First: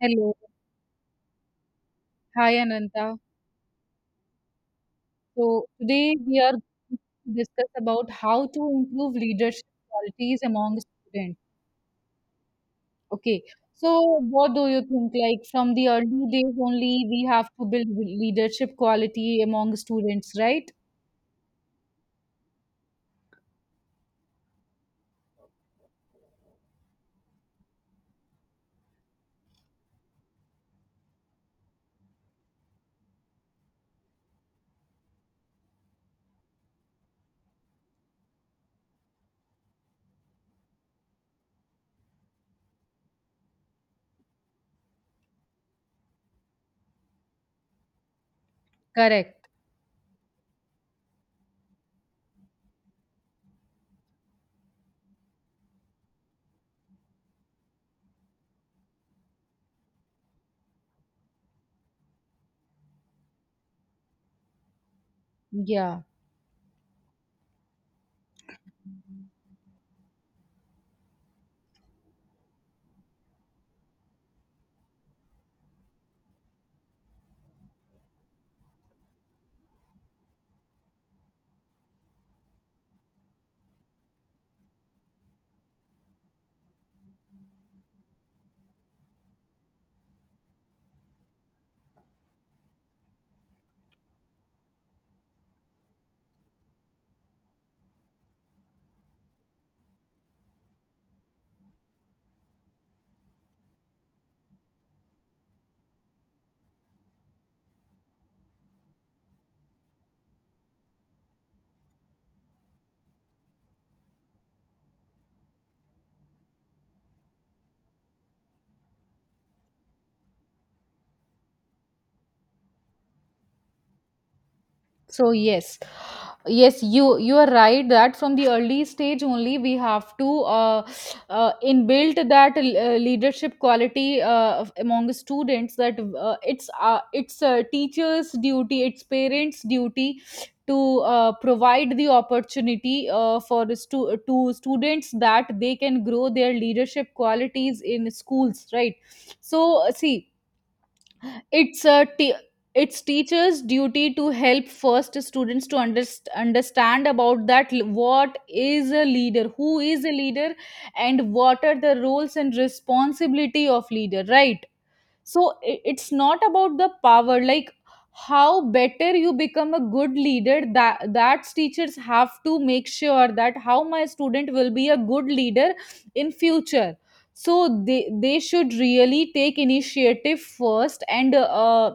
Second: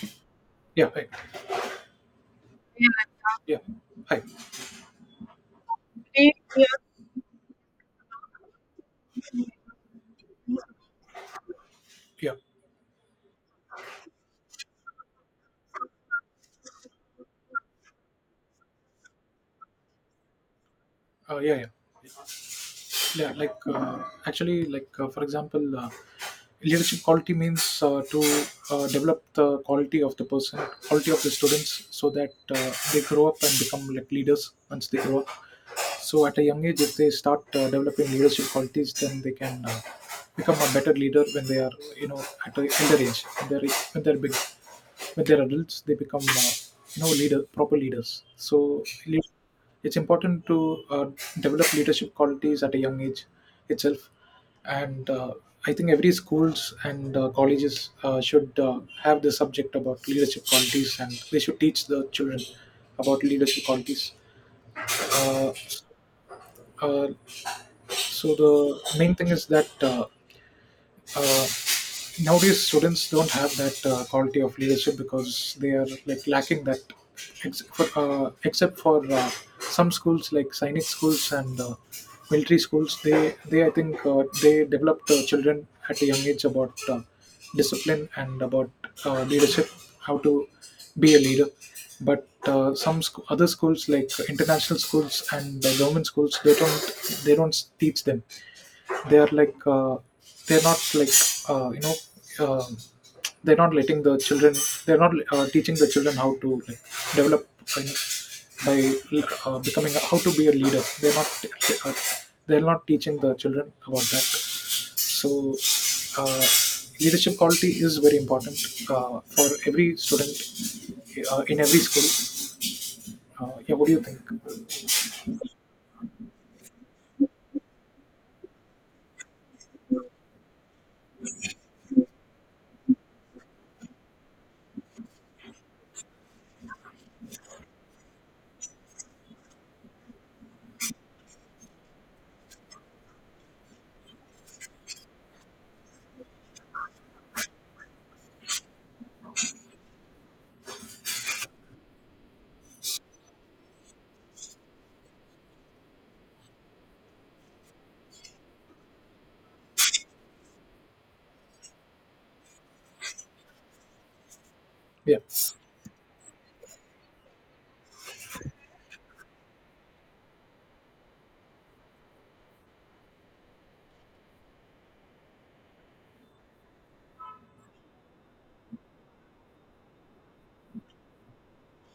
Hello. Yeah. Hi. Hi, Yeah. Ananta. Yeah. Hi. So today we are going Yeah. to discuss about how to improve leadership qualities among students. Yeah. Okay. So what do you think? Like from the early days only, we have to build leadership quality among students, right? Yeah. Yeah. Yeah. Actually, for example, leadership quality means to develop the quality of the person, quality of the students, so that they grow up and become like leaders once they grow up. So at a young age, if they start developing leadership qualities, then they can become a better leader when they are, you know, at an elder age, when they're big. When they're adults, they become you know, leader, proper leaders. so lead- Correct. it's important to uh, develop leadership qualities at a young age itself, and I think every schools and colleges should have the subject about leadership qualities, and they should teach the children about leadership qualities. uh, Yeah. uh, so the main thing is that uh, nowadays students don't have that quality of leadership, because they are like lacking that. For, except for some schools like sainik schools and military schools, they I think they develop the children at a young age about discipline and about leadership, how to be a leader. But other schools like international schools and government schools, they don't teach them. They are like, they're not like, you know, um they're not letting the children, they're not teaching the children how to, like, develop, you know, by becoming, how to be a leader. They're not uh, they're not teaching the children about that. So uh, leadership quality is very important for every student in every school. Yeah, what do you think? So yes, you are right that from the early stage only we have to inbuilt that leadership quality among students. That it's teachers' duty, it's parents' duty to provide the opportunity to students that they can grow their leadership qualities in schools, right? So see, it's a t- it's teachers' duty to help first students to understand about what is a leader, who is a leader, and what are the roles and responsibility of leader, right? Yeah. So it's not about the power. Like, how better you become a good leader, that's teachers have to make sure that how my student will be a good leader in future. So they should really take initiative first, and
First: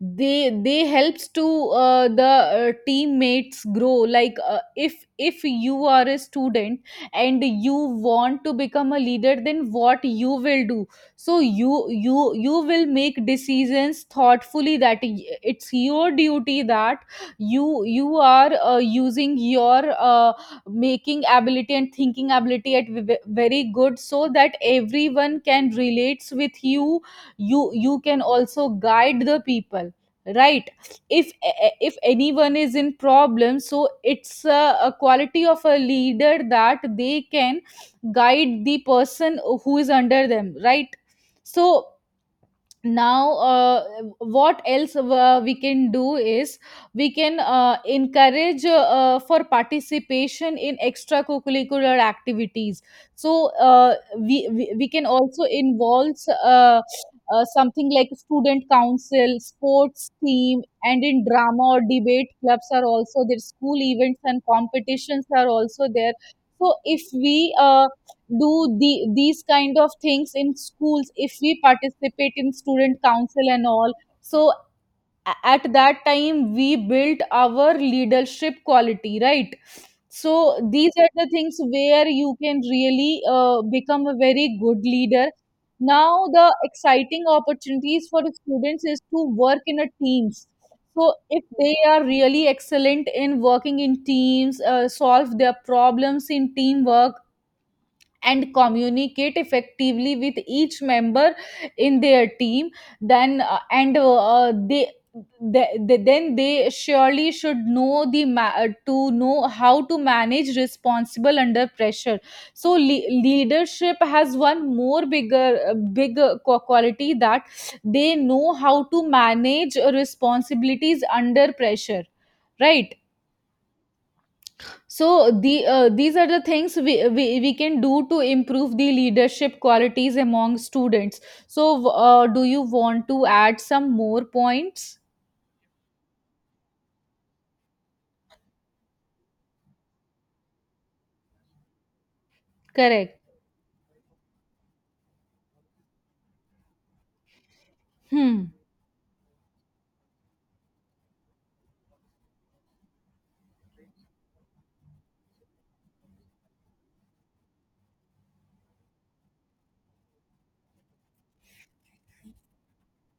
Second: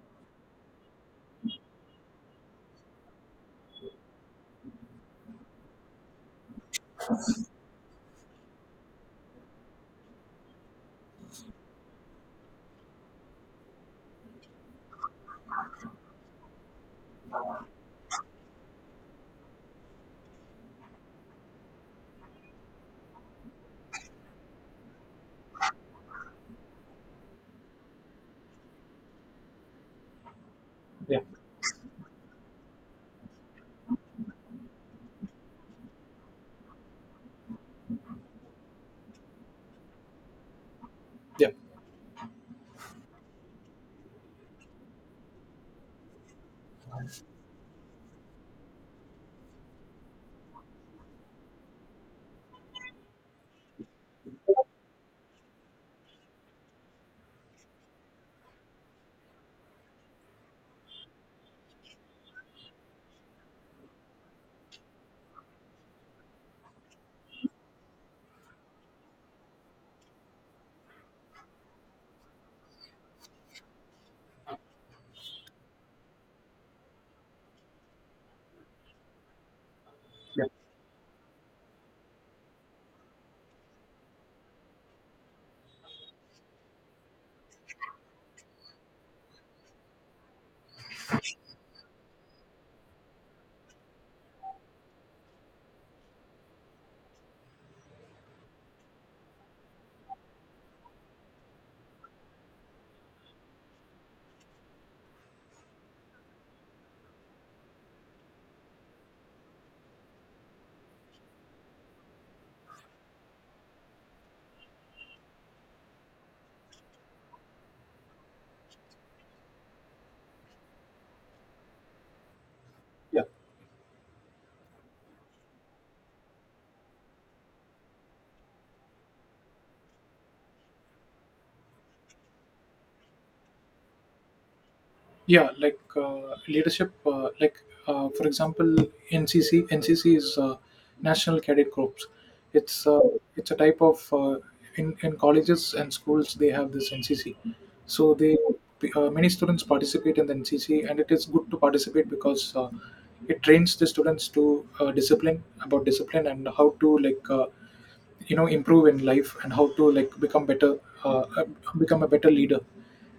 they helps to the teammates grow. Like if you are a student and you want to become a leader, then what you will do? So you will make decisions thoughtfully. That it's your duty that you are using your making ability and thinking ability at very good, so that everyone can relates with you. You can also guide the people, right? Yeah. if if anyone is in problem, so it's a quality of a leader that they can guide the person who is under them, right? Yeah. So now what else we can do is we can encourage for participation in extracurricular activities. So we can also involve uh, something like student council, sports team, and in drama or debate clubs are also there, school events and competitions are also there. So if we do the, these kind of things in schools, if we participate in student council and all, so at that time we built our leadership quality, right? So Yeah. these are the things where you can really become a very good leader. Now the exciting opportunities for students is to work in a teams. So if they are really excellent in working in teams, solve their problems in teamwork and communicate effectively with each member in their team, then and they- then they surely should know to know how to manage responsible under pressure. So leadership has one more bigger quality that they know how to manage responsibilities under pressure, right? Yeah. So the these are the things we can do to improve the leadership qualities among students. So do you want to add some more points? Yeah. Leadership, like, for example, ncc is National Cadet Corps. It's Correct. it's a type of, in colleges and schools they have this NCC. So they Hmm. Many students participate in the NCC, and it is good to participate, because it trains the students to discipline about discipline and how to, like, you know, improve in life and how to like become better, uh, uh, become a better leader.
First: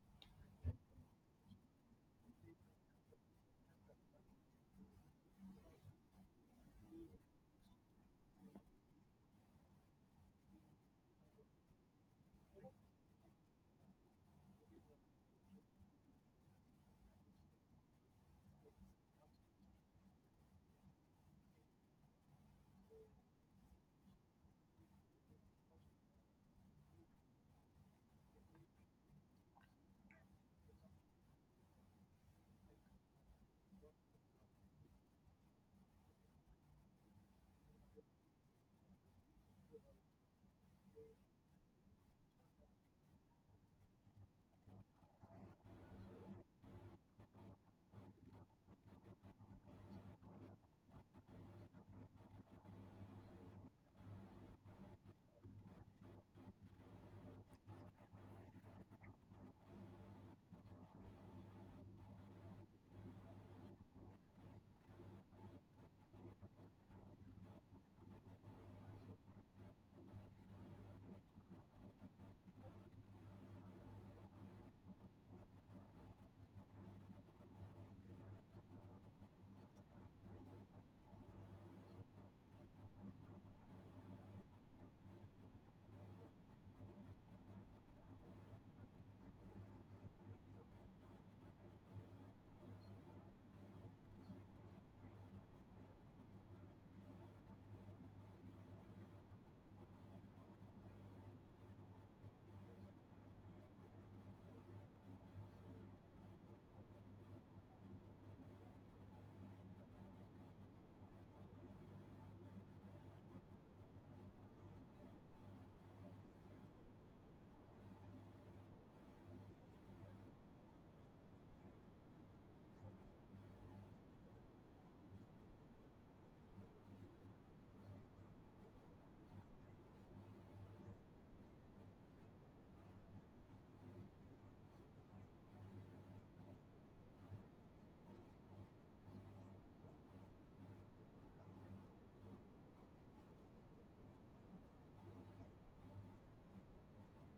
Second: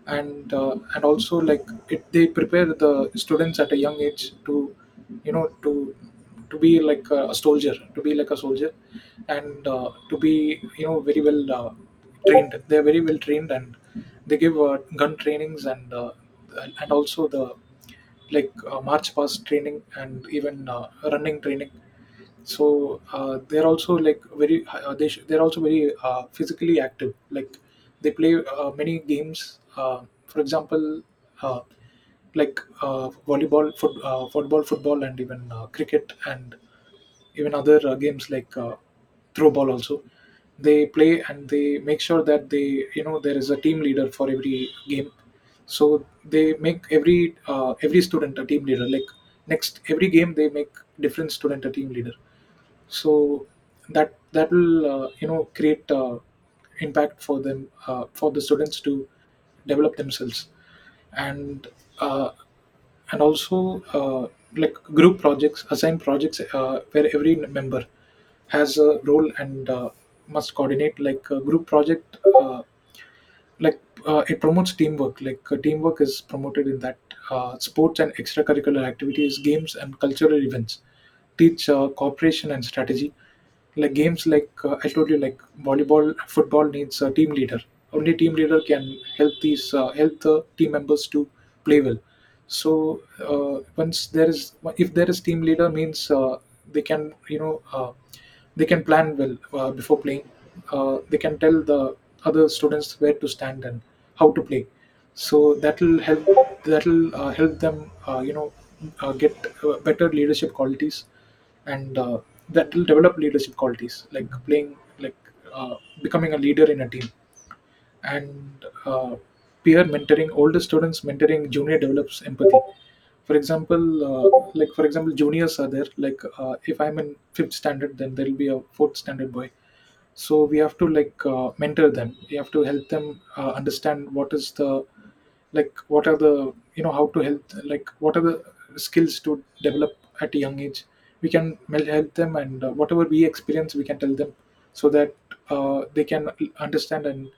And and also like it, they prepare the students at a young age to, you know, to be like a soldier, to be like a soldier, and to be, you know, very well trained. They are very well trained, and they give gun trainings, and also the, like, march past training, and even running training. So they're also like very, they're also very physically active. Like, they play many games, for example, uh, like, volleyball, football, and even cricket, and even other games like, throw ball also they play. And they make sure that, they you know, there is a team leader for every game. So they make every, every student a team leader. Like, next every game they make different student a team leader. So that that will, you know, create impact for them, for the students to develop themselves. And uh, and also, like, group projects, assign projects where every member has a role and must coordinate, like a group project. Like, it promotes teamwork. Like, teamwork is promoted in that. Sports and extracurricular activities, games and cultural events teach cooperation and strategy. Like, games like, I told you, like volleyball, football needs a team leader. Only team leader can help these, help the team members to play well. So once there is, if there is team leader, means they can, you know, they can plan well before playing. They can tell the other students where to stand and how to play. So that'll help. That'll help them you know, get better leadership qualities, and that will develop leadership qualities, like playing, like uh, becoming a leader in a team. And peer mentoring, older students mentoring junior develops empathy. For example, for example, juniors are there. Like, if I'm in fifth standard, then there'll be a fourth standard boy. So we have to, like, mentor them. We have to help them understand what is the, like, what are the, you know, how to help, like, what are the skills to develop at a young age. We can help them, and whatever we experience we can tell them. So that they can understand and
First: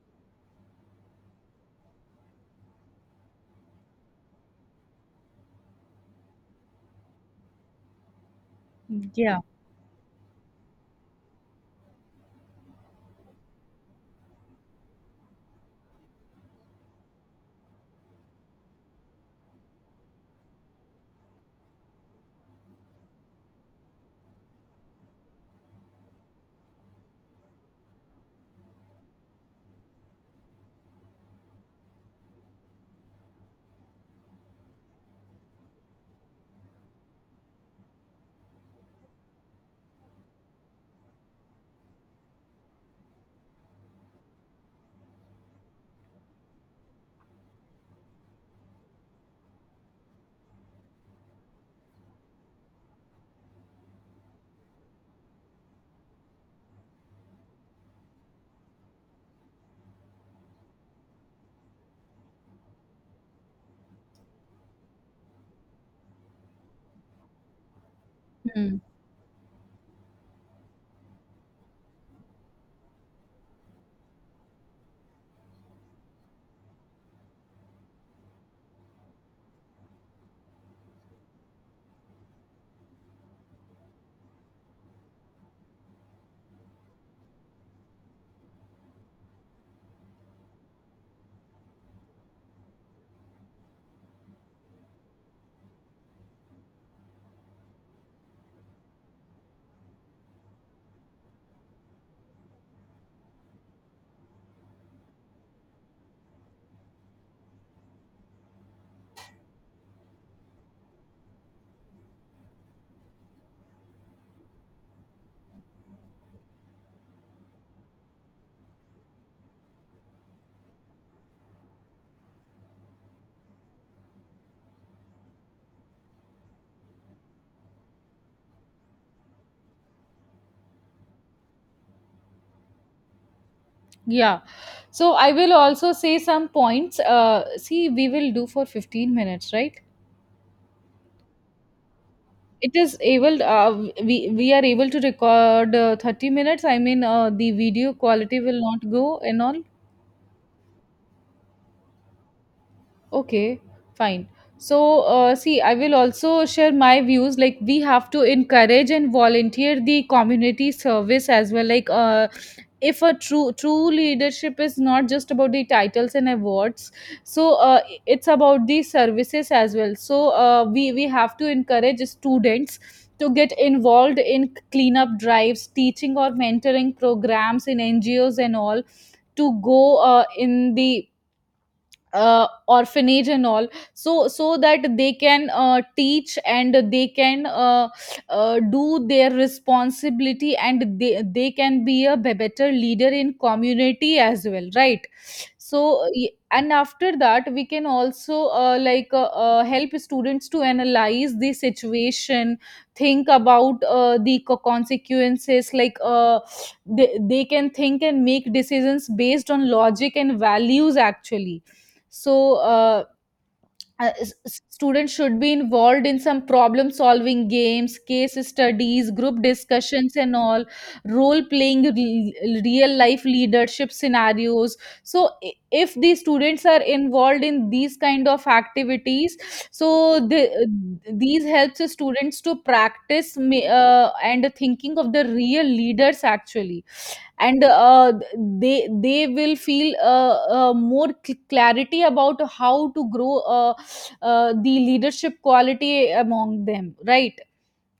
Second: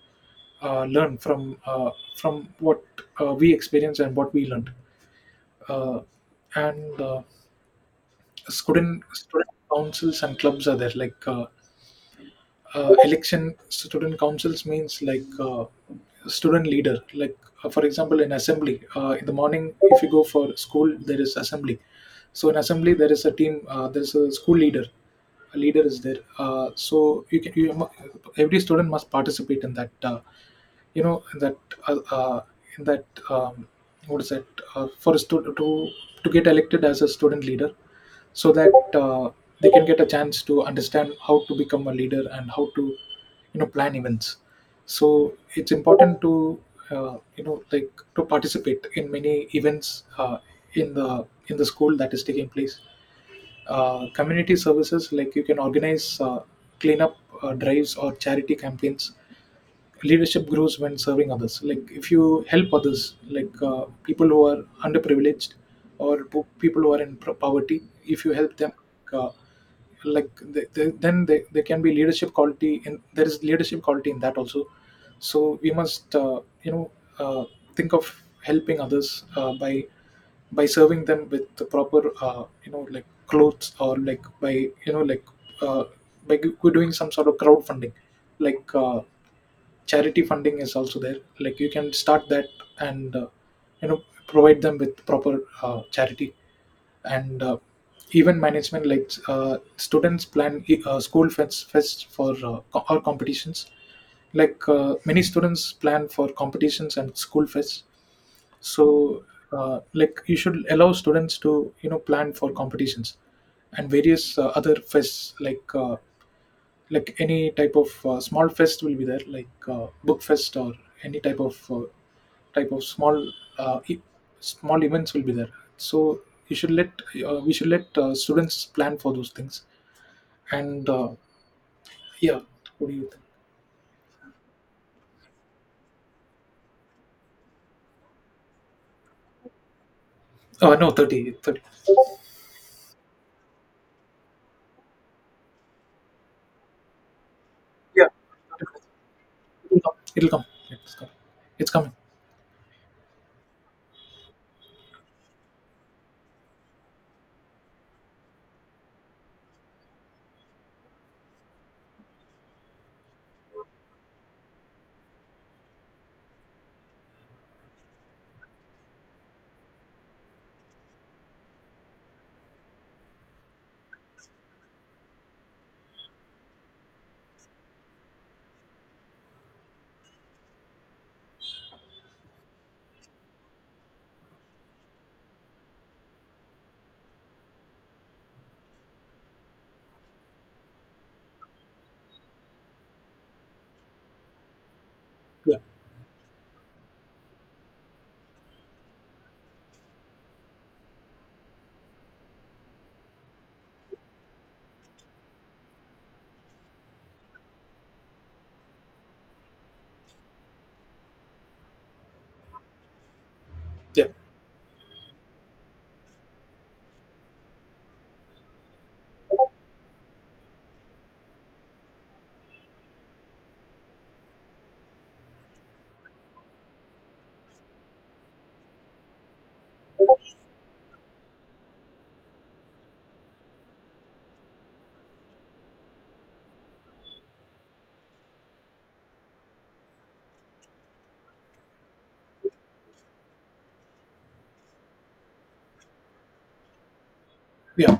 learn from what we experience and what we learned. uh, and student Yeah. student councils and clubs are there. Like, election, student councils means, like, student leader. Like, for example, in assembly, in the morning, if you go for school, there is assembly. So in assembly there is a team, there's a school leader, a leader is there. So you can, every student must participate in that, you know, in that, uh, uh, in that, what is that, for a student to get elected as a student leader. So that they can get a chance to understand how to become a leader and how to, you know, plan events. So it's important to, you know, like, to participate in many events in the school that is taking place. Community services, like, you can organize cleanup drives or charity campaigns. Leadership grows when serving others. Like, if you help others, like, people who are underprivileged, or people who are in poverty, if you help them, Hmm. uh, like there can be leadership quality in, there is leadership quality in that also. So we must, you know, uh, think of helping others, by serving them with the proper, you know, like clothes, or like by, you know, like uh, by doing some sort of crowdfunding. Like, charity funding is also there, like, you can start that. And you know, provide them with proper charity. And event management, like, students plan school fest, fest for or competitions. Like, many students plan for competitions and school fests. So like, you should allow students to, you know, plan for competitions and various other fests. Like, like, any type of small fest will be there, like, book fest, or any type of small uh, e- small events will be there. So you should let, we should let students plan for those things. And yeah, what do you think? Yeah. So I will also say some points. See, we will do for 15 minutes, right? No, 30, 30. It is able. We are able to record 30 minutes. I mean, the video Yeah, quality will not go and all. it'll come, it'll come. It's coming. It's coming. Okay, fine. So, see, I will also share my views. Like, we have to encourage and volunteer the community service as well. Like, if a true leadership is not just about the titles and awards, so it's about the services as well. So, we have to encourage students to get involved in cleanup drives, teaching or mentoring programs in NGOs and all, to go in the orphanage and all, so so that they can teach and they can do their responsibility, and they can be a better leader in community as well, right? Yeah. So and after that we can also help students to analyze the situation, think about consequences. Like they can think and make decisions based on logic and values actually. So Yeah. Students should be involved in some problem solving games, case studies, group discussions and all, role playing real life leadership scenarios. So if the students are involved in these kind of activities, so these helps the students to practice and thinking of the real leaders actually. And they will feel more clarity about how to grow the leadership quality among them, right? Yeah.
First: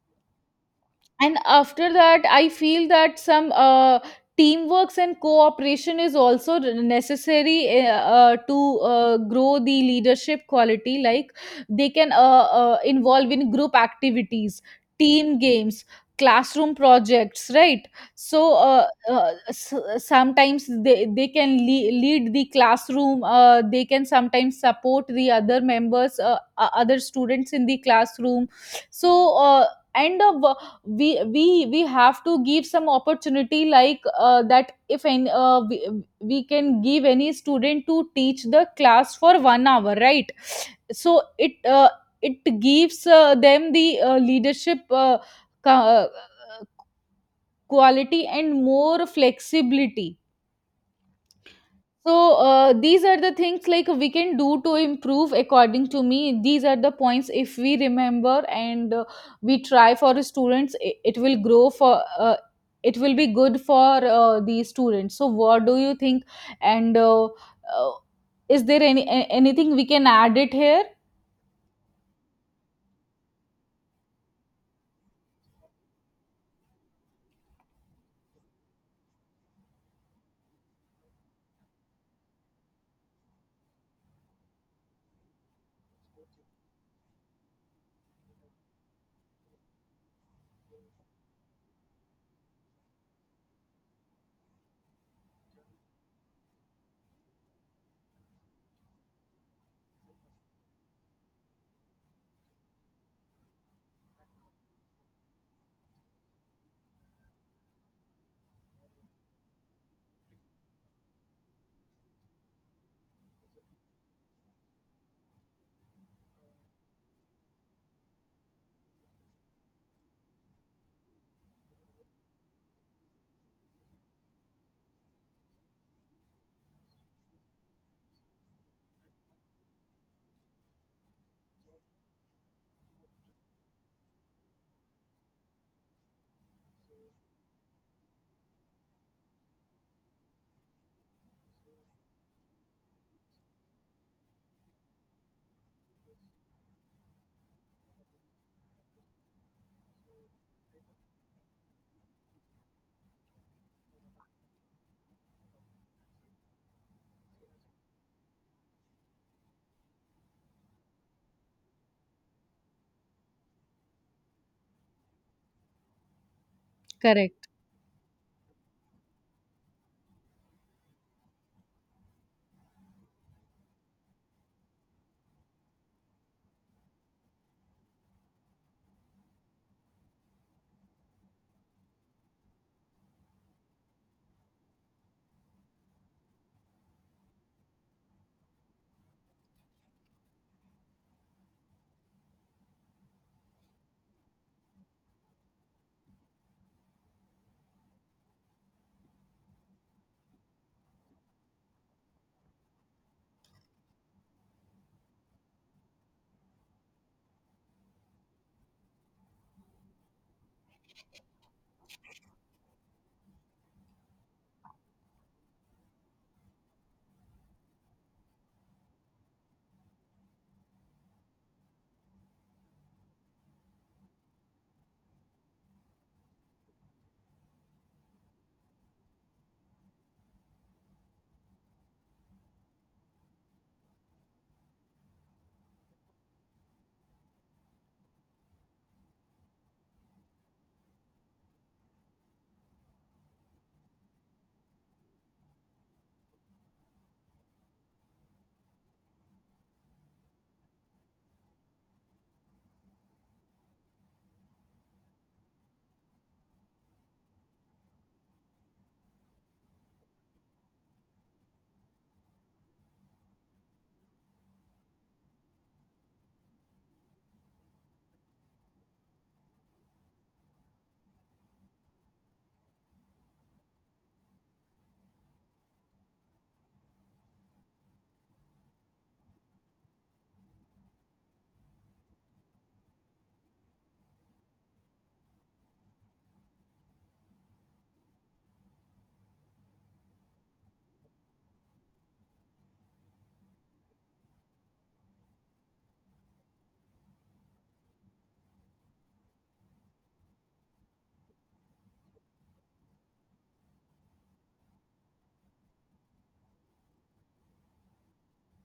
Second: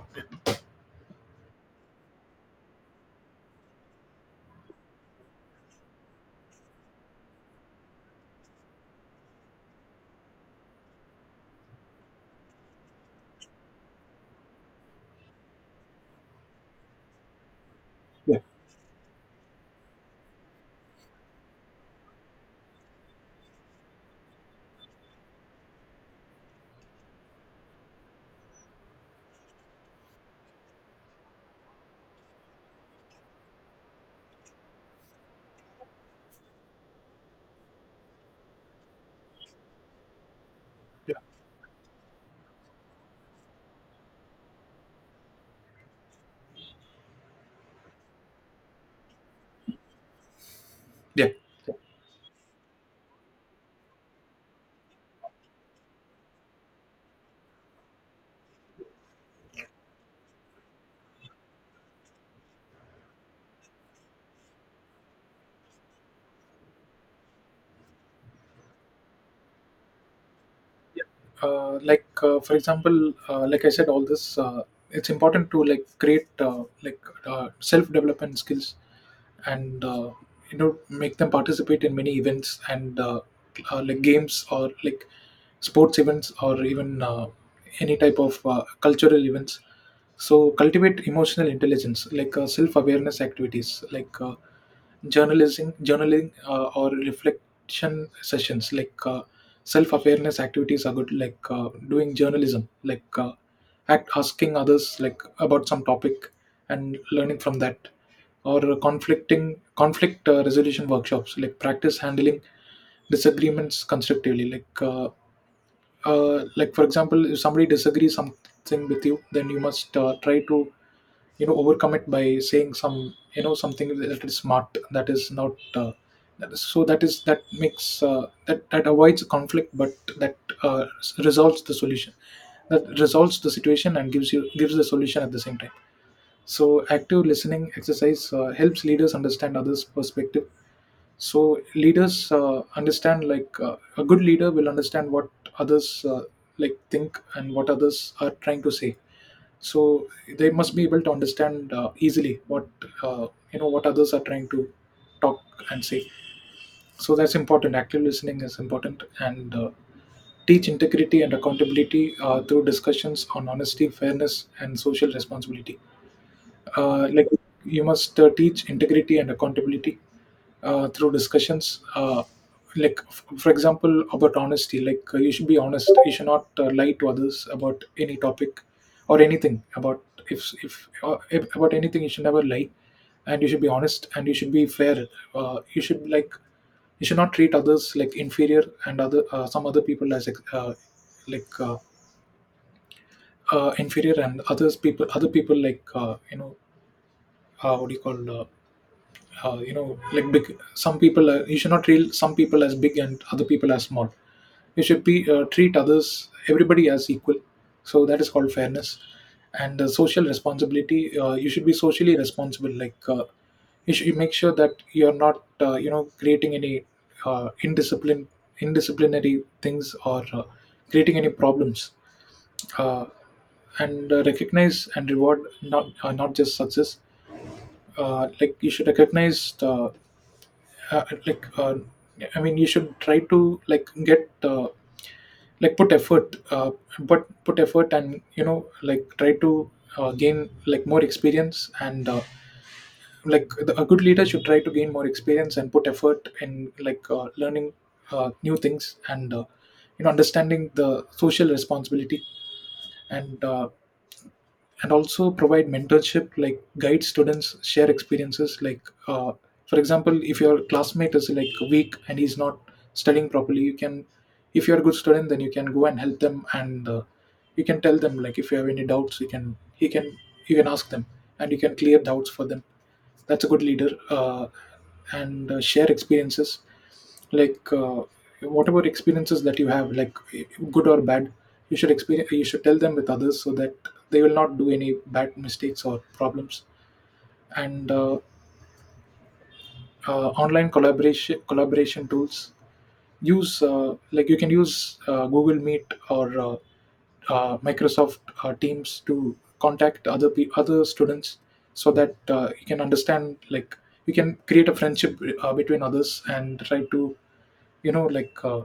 And after that, I feel that some teamworks and cooperation is also necessary to grow the leadership quality. Like, they can involve in group activities, team games, classroom projects, right? Yeah. So sometimes they can lead the classroom, they can sometimes support the other members, other students in the classroom. So and we have to give some opportunity. Like that if any we can give any student to teach the class for 1 hour, right? Yeah. So it it gives them the leadership ca- uh, quality and more flexibility. Yeah. So these are the things like we can do to improve according to me. These are the points, if we remember and we try for students, it will grow for it will be good for the students. So what do you think? And is there anything we can add it here? Yeah. Like, for example, like I said all this, it's important to like create, like, self development skills. And you know, make them participate in many events, and like games, or like sports events, or even any type of cultural events. So cultivate emotional intelligence, like, self awareness activities, like, journalism, journaling, or reflection sessions. Like, self-awareness activities are good. Like, doing journalism, like, act asking others, like, about some topic and learning from that, or conflict resolution workshops. Like, practice handling disagreements constructively, like, for example, if somebody disagrees something with you, then you must try to, you know, overcommit by saying something that is smart, that is not that is, that makes that avoids conflict, but that resolves the solution, that resolves the situation, and gives the solution at the same time. So active listening exercise helps leaders understand others' perspective. So leaders understand, like, a good leader will understand what others, like, think, and what others are trying to say. So they must be able to understand, easily, what uh, you know what others are trying to talk and say. So that's important. Active listening is important. And teach integrity and accountability through discussions on honesty, fairness, and social responsibility. Like, Correct. you must teach integrity and accountability through discussions, like, for example, about honesty. Like, you should be honest. You should not lie to others about any topic or anything about. If about anything, you should never lie. And you should be honest, and you should be fair. You should, like, you should not treat others like inferior, and other some other people as, uh, like uh, inferior, and others people, other people, like, you know, what do you call you know like, big — some people are, you should not treat some people as big and other people as small. You should be, treat others, everybody, as equal. So that is called fairness. And social responsibility. You should be socially responsible. Like, you should, you make sure that you're not, you know, creating any, indiscipline, indisciplinary things, or creating any problems. Uh, and uh, recognize and reward, not not just success. Like, you should recognize the, uh, like uh, I mean, you should try to, like, get, like, put effort, but put effort, and, you know, like, try to gain, like, more experience. And like the, a good leader should try to gain more experience and put effort in, like, learning new things. And you know, understanding the social responsibility. And also provide mentorship, like, guide students, share experiences, like, uh, for example, if your classmate is like weak and he's not studying properly, you can — if you're a good student, then you can go and help them. And you can tell them, like, if you have any doubts, you can he can, you can ask them, and you can clear doubts for them. That's a good leader. And share experiences, like, whatever experiences that you have, like, good or bad, you should tell them with others, so that they will not do any bad mistakes or problems. And Online collaboration tools, use, like, you can use Google Meet, or Microsoft Teams, to contact other students, so that you can understand, like, you can create a friendship between others and try to, you know, like,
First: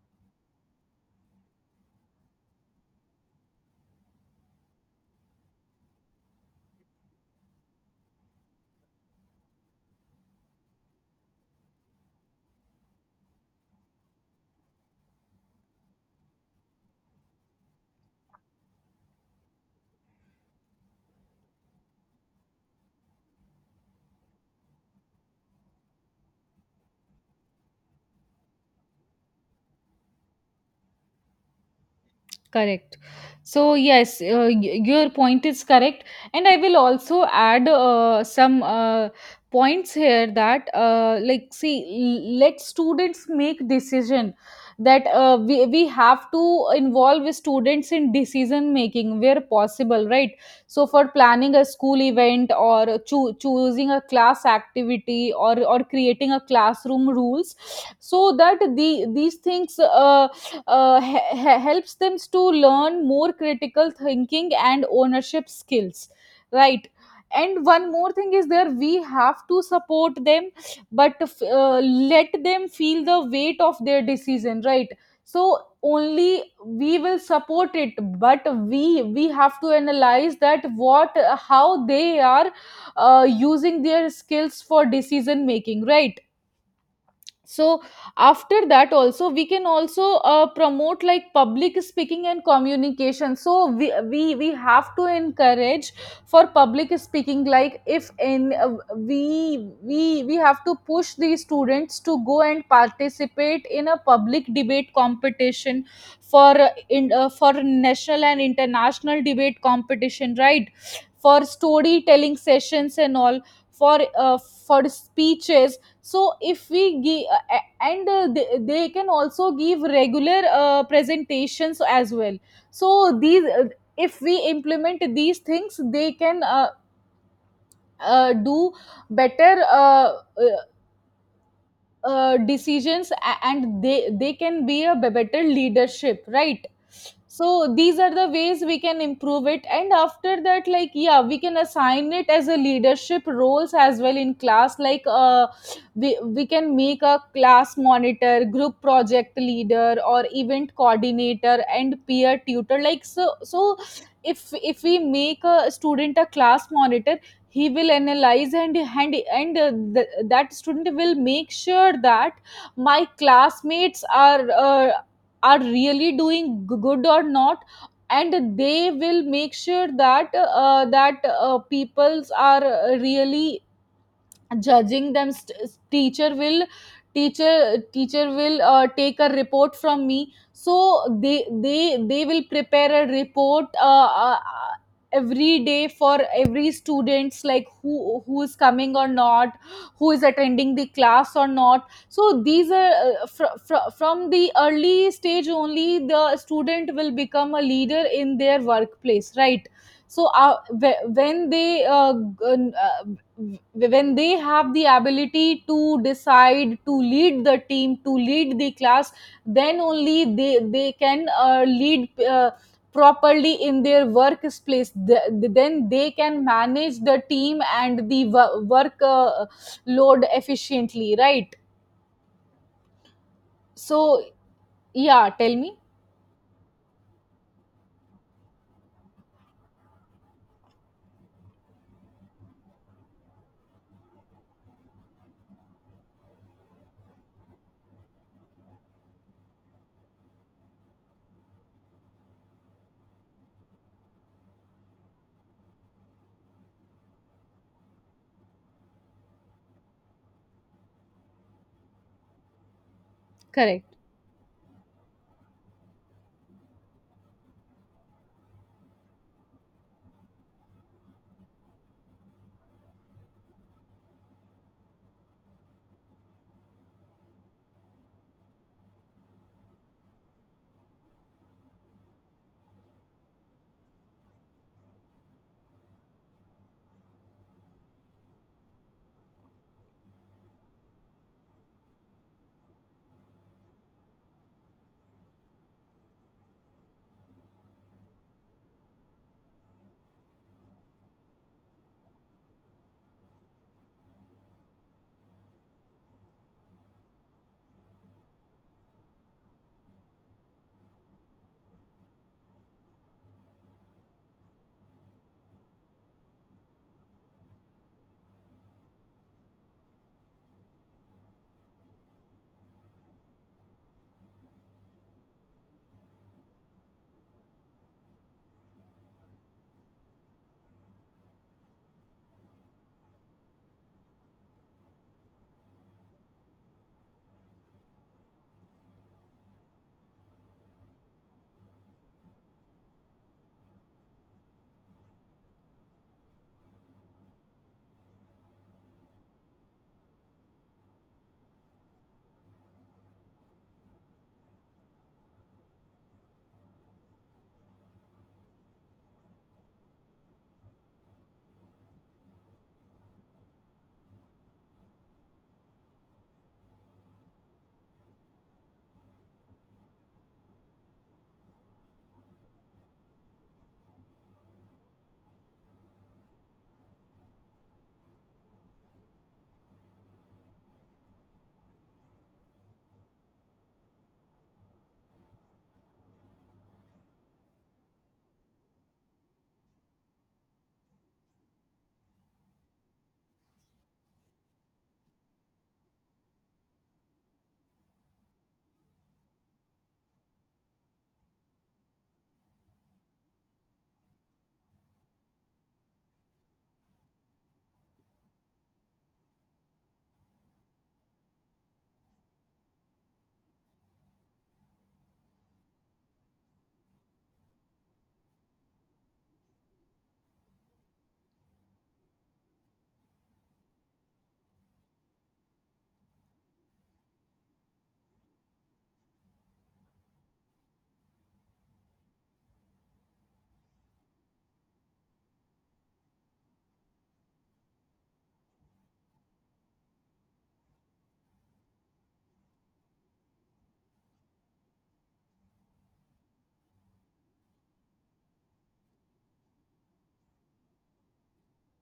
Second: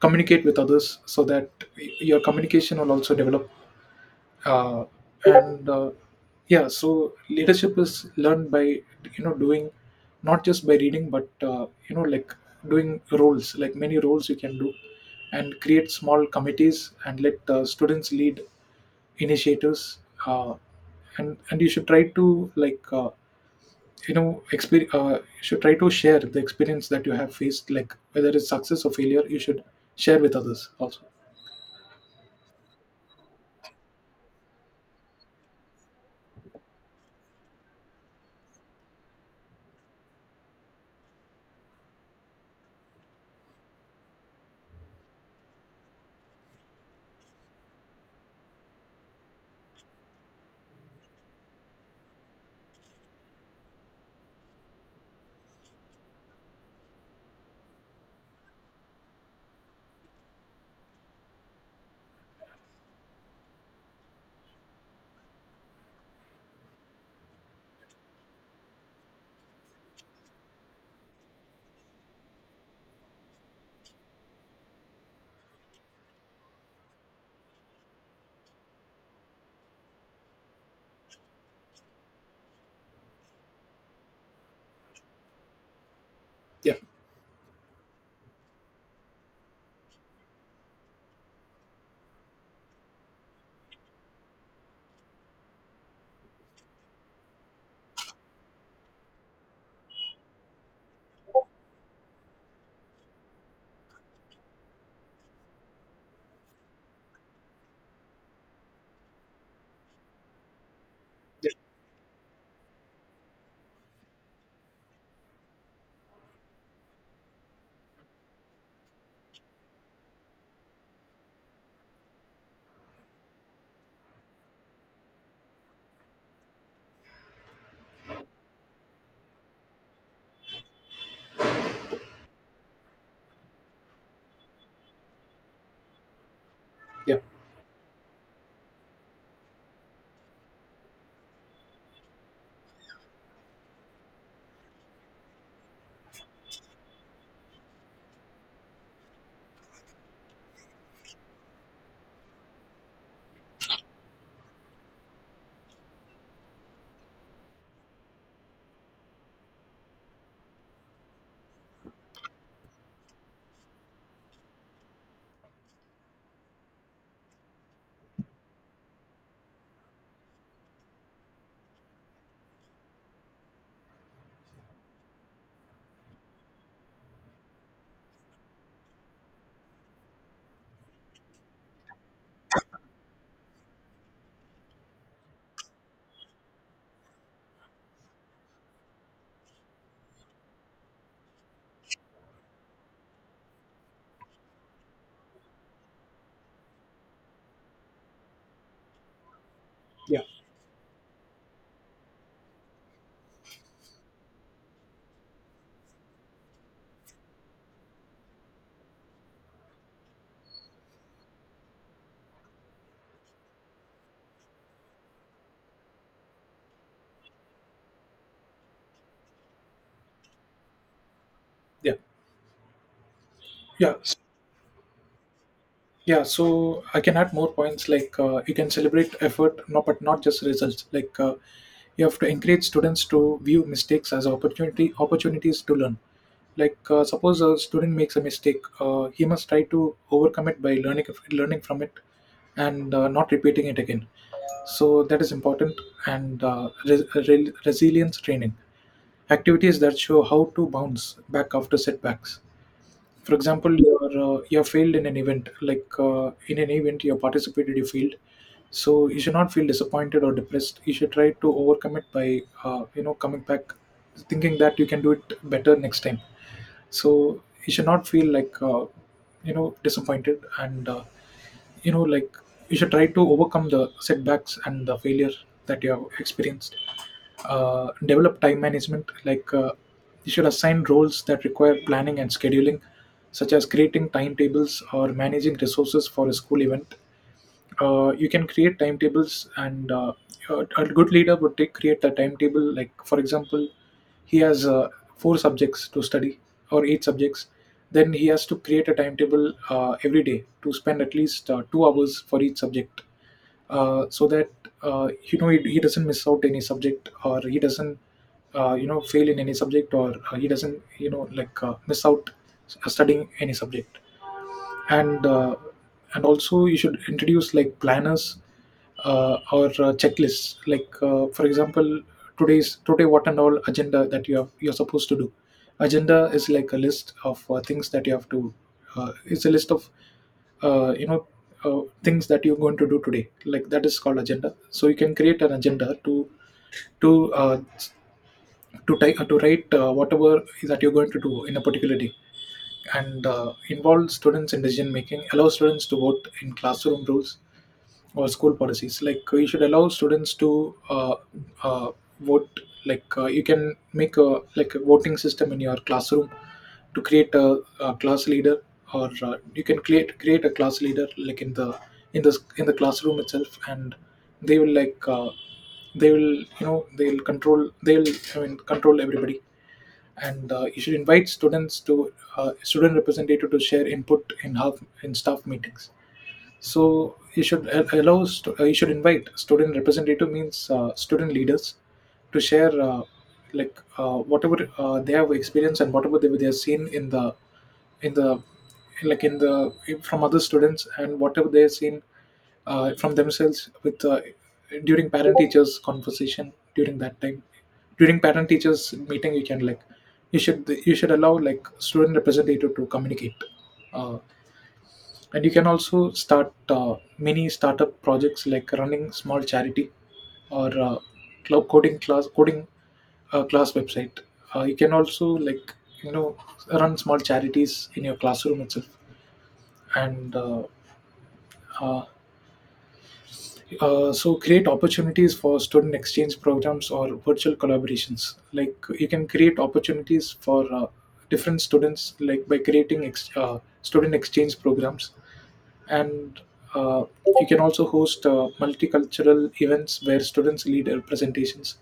communicate with others, so that your communication will also develop. Uh, and Yeah, so leadership is learned by, you know, doing, not just by reading. But you know, like, doing roles, like, many roles you can do, and create small committees and let students lead initiatives. Uh, and and you should try to, like, you know, you should try to share the experience that you have faced, like, whether it's success or failure, you should share with others also. Correct. So, yes, your point is correct. And I will also add some points here that, like, see, let students make decision. That we have to involve students in decision making where possible, right? So, for planning a school event or choosing a class activity, or creating a classroom rules, so that the these things helps them to learn more critical thinking and ownership skills, right? And one more thing is there, we have to support them, but uh, let them feel the weight of their decision, right? So only we will support it, but we have to analyze that what, how they are using their skills for decision making, right? Yeah, So after that also, we can also promote like public speaking and communication. So we have to encourage for public speaking. Like, if in we have to push the students to go and participate in a public debate competition, for in for national and international debate competition, right? For yeah, storytelling sessions and all, for uh, for speeches. So if we give, and they can also give regular presentations as well. So these if we implement these things, they can do better decisions, and they can be a better leadership, right? yeah, So these are the ways we can improve it. And after that, like, yeah, we can assign it as a leadership roles as well in class. Like we can make a class monitor, group project leader, or event coordinator, and peer tutor, like so so if we make a student a class monitor, he will analyze and that student will make sure that my classmates are really doing good or not. And they will make sure that peoples are really judging them. Teacher will teacher will take a report from me. So they will prepare a report every day for every students, like who is coming or not, who is attending the class or not. So these are from the early stage only the student will become a leader in their workplace, right? yeah, So when they when they have the ability to decide, to lead the team, to lead the class, then only they can lead properly in their workplace. Then they can manage the team and the work load efficiently, right? yeah, yeah. So yeah, tell me. Yeah, so I can add more points, like, you can celebrate effort, no, but not just results. Like, you have to encourage students to view mistakes as opportunity opportunities to learn. Like, suppose a student makes a mistake, he must try to overcome it by learning from it, and not repeating it again. So that is important. And resilience training activities that show how to bounce back after setbacks. For example, Correct. You're failed in an event. Like, in an event you have participated, you failed. So you should not feel disappointed or depressed. You should try to overcome it by, you know, coming back, thinking that you can do it better next time. So you should not feel like, you know, disappointed, and you know, like, you should try to overcome the setbacks and the failure that you have experienced. Develop time management. Like, you should assign roles that require planning and scheduling, such as creating timetables or managing resources for a school event. You can create timetables. And a good leader would take, create the timetable. Like, for example, he has four subjects to study, or eight subjects. Then he has to create a timetable every day, to spend at least 2 hours for each subject, so that you know, he doesn't miss out any subject, or he doesn't, you know, fail in any subject, or he doesn't, you know, like, miss out studying any subject. And also, you should introduce, like, planners, or checklists. Like, for example, today's — today, what and all agenda that you have, you're supposed to do. Agenda is like a list of things that you have to. It's a list of, you know, things that you're going to do today. Like, that is called agenda. So you can create an agenda to, to uh, to type, to write whatever that you're going to do in a particular day. And involve students in decision making, allow students to vote in classroom rules, or school policies. Like, you should allow students to uh, vote. Like, you can make a, like, a voting system in your classroom, to create a class leader, or you can create a class leader, like, in the, in the, in the classroom itself. And they will, like, they will, you know, they'll control, they'll, I mean, control everybody. And you should invite students to student representative to share input in, half, in staff meetings. So you should allow, you should invite student representative, means student leaders, to share like, whatever they have experienced, and whatever they have seen in the, in the, like, in the, from other students, and whatever they have seen from themselves, with, during parent teachers conversation, during that time, during parent teachers meeting. You can, like, you should, you should allow, like, student representative to communicate. Uh, and you can also start mini startup projects, like, running small charity, or coding class, coding class website. You can also, like, you know, run small charities in your classroom itself. And uh, uh, uh, so, create opportunities for student exchange programs, or virtual collaborations. Like, you can create opportunities for different students, like, by creating student exchange programs. And you can also host multicultural events where students lead presentations.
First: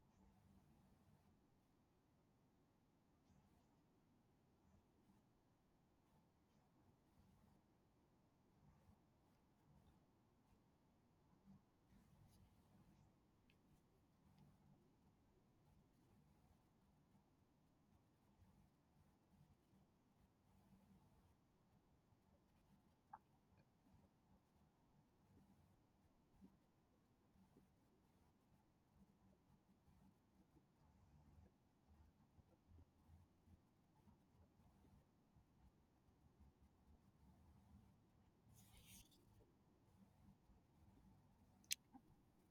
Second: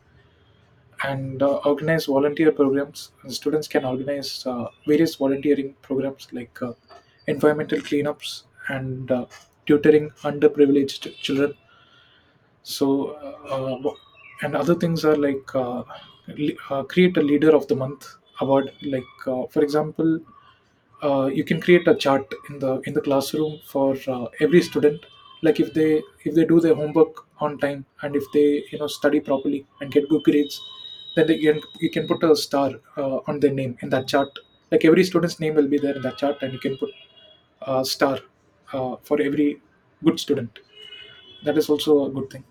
And organize volunteer programs. Students can organize various volunteering programs, like environmental cleanups, and tutoring underprivileged children. So uh, uh, and other things are like create a leader of the month award. Like, for example, you can create a chart in the, in the classroom, for every student. Like, if they, if they do their homework on time, and if they, you know, study properly and get good grades, then they can, you can put a star on their name in that chart. Like, every student's name will be there in that chart, and you can put a star for every good student. That is also a good thing.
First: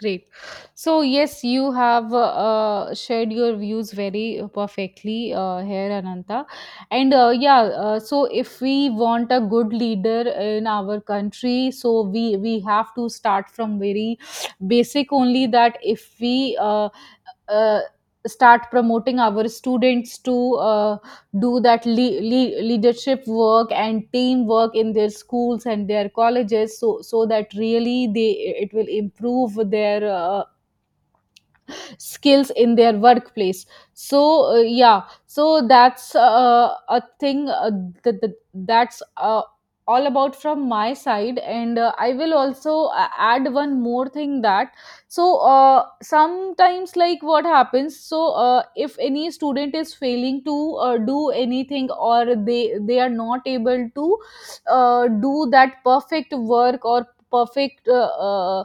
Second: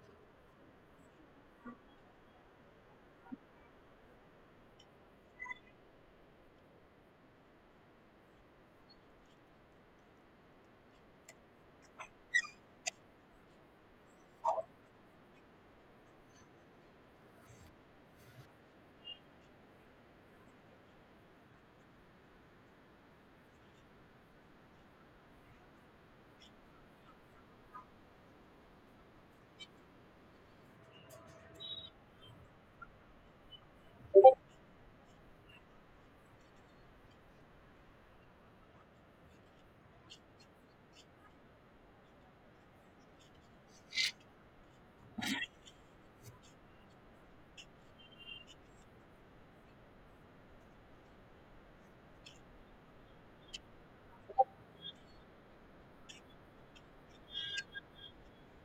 Great. So, yes, you have shared your views very perfectly here, Ananta. And yeah, so if we want a good leader in our country, so we have to start from very basic only. That if we uh, start promoting our students to do that leadership work and teamwork in their schools and their colleges, so so that really they, it will improve their skills in their workplace. So yeah, so that's a thing that's all about from my side. And I will also add one more thing that, so sometimes like what happens, so if any student is failing to do anything, or they are not able to do that perfect work or perfect uh, uh,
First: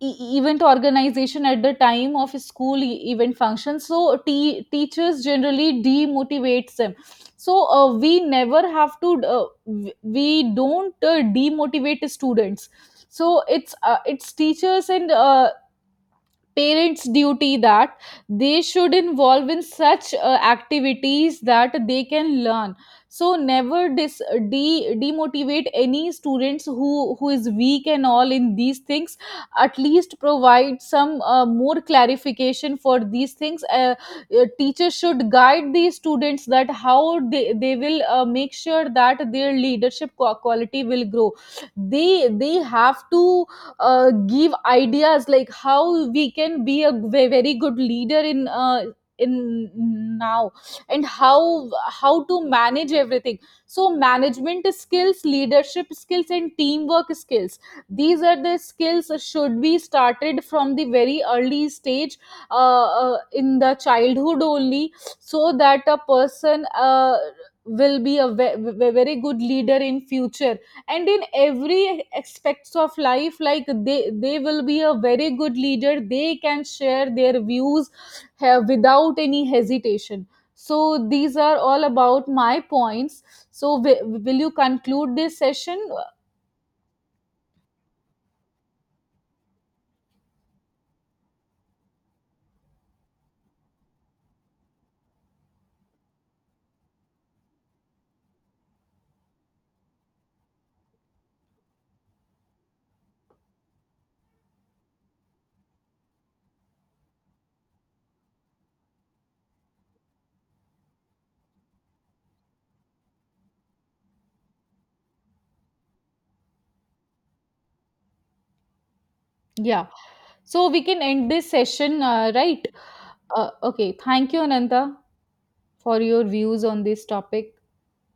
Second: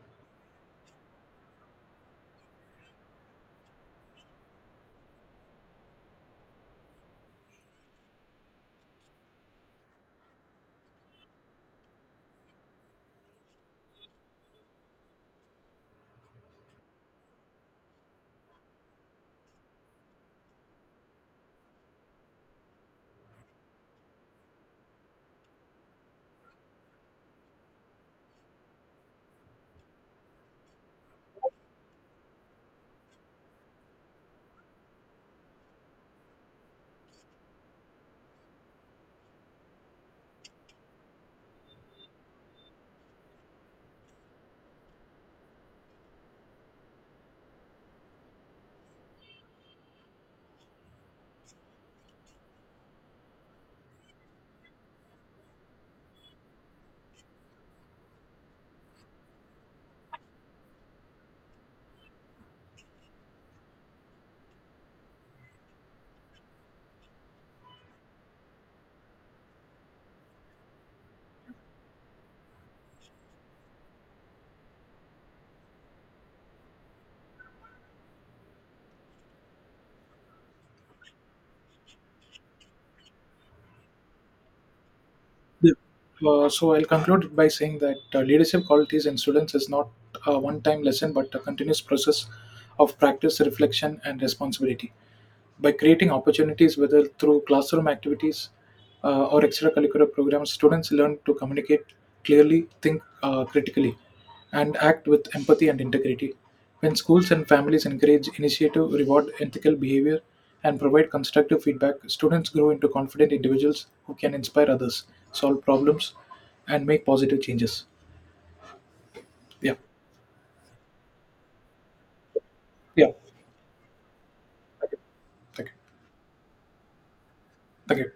e- event organization at the time of school event function, so teachers generally demotivates them. So we never have to we don't demotivate students. So it's teachers and parents' duty that they should involve in such activities that they can learn. So never demotivate any students who is weak and all in these things. At least provide some more clarification for these things. Teachers should guide these students that how they will make sure that their leadership quality will grow. They have to give ideas, like how we can be a very good leader in in now, and how to manage everything. So management skills, leadership skills and teamwork skills, these are the skills that should be started from the very early stage, in the childhood only, so that a person will be a very good leader in future, and in every aspects of life. Like they will be a very good leader, they can share their views, have, without any hesitation. So these are all about my points. So will you conclude this Yeah. session? So I'll conclude by saying that leadership qualities in students is not a one-time lesson, but a continuous process of practice, reflection, and responsibility. By creating opportunities, whether through classroom activities, or extracurricular programs, students learn to communicate clearly, think critically, and act with empathy and integrity. When schools and families encourage initiative, reward ethical behavior, and provide constructive feedback, students grow into confident individuals who can inspire others, solve problems, and make positive changes. Yeah. Yeah, so we can end this session, right? Yeah. Okay, thank you, Ananta, Thank you. Thank you. for your views on this topic. Thank you.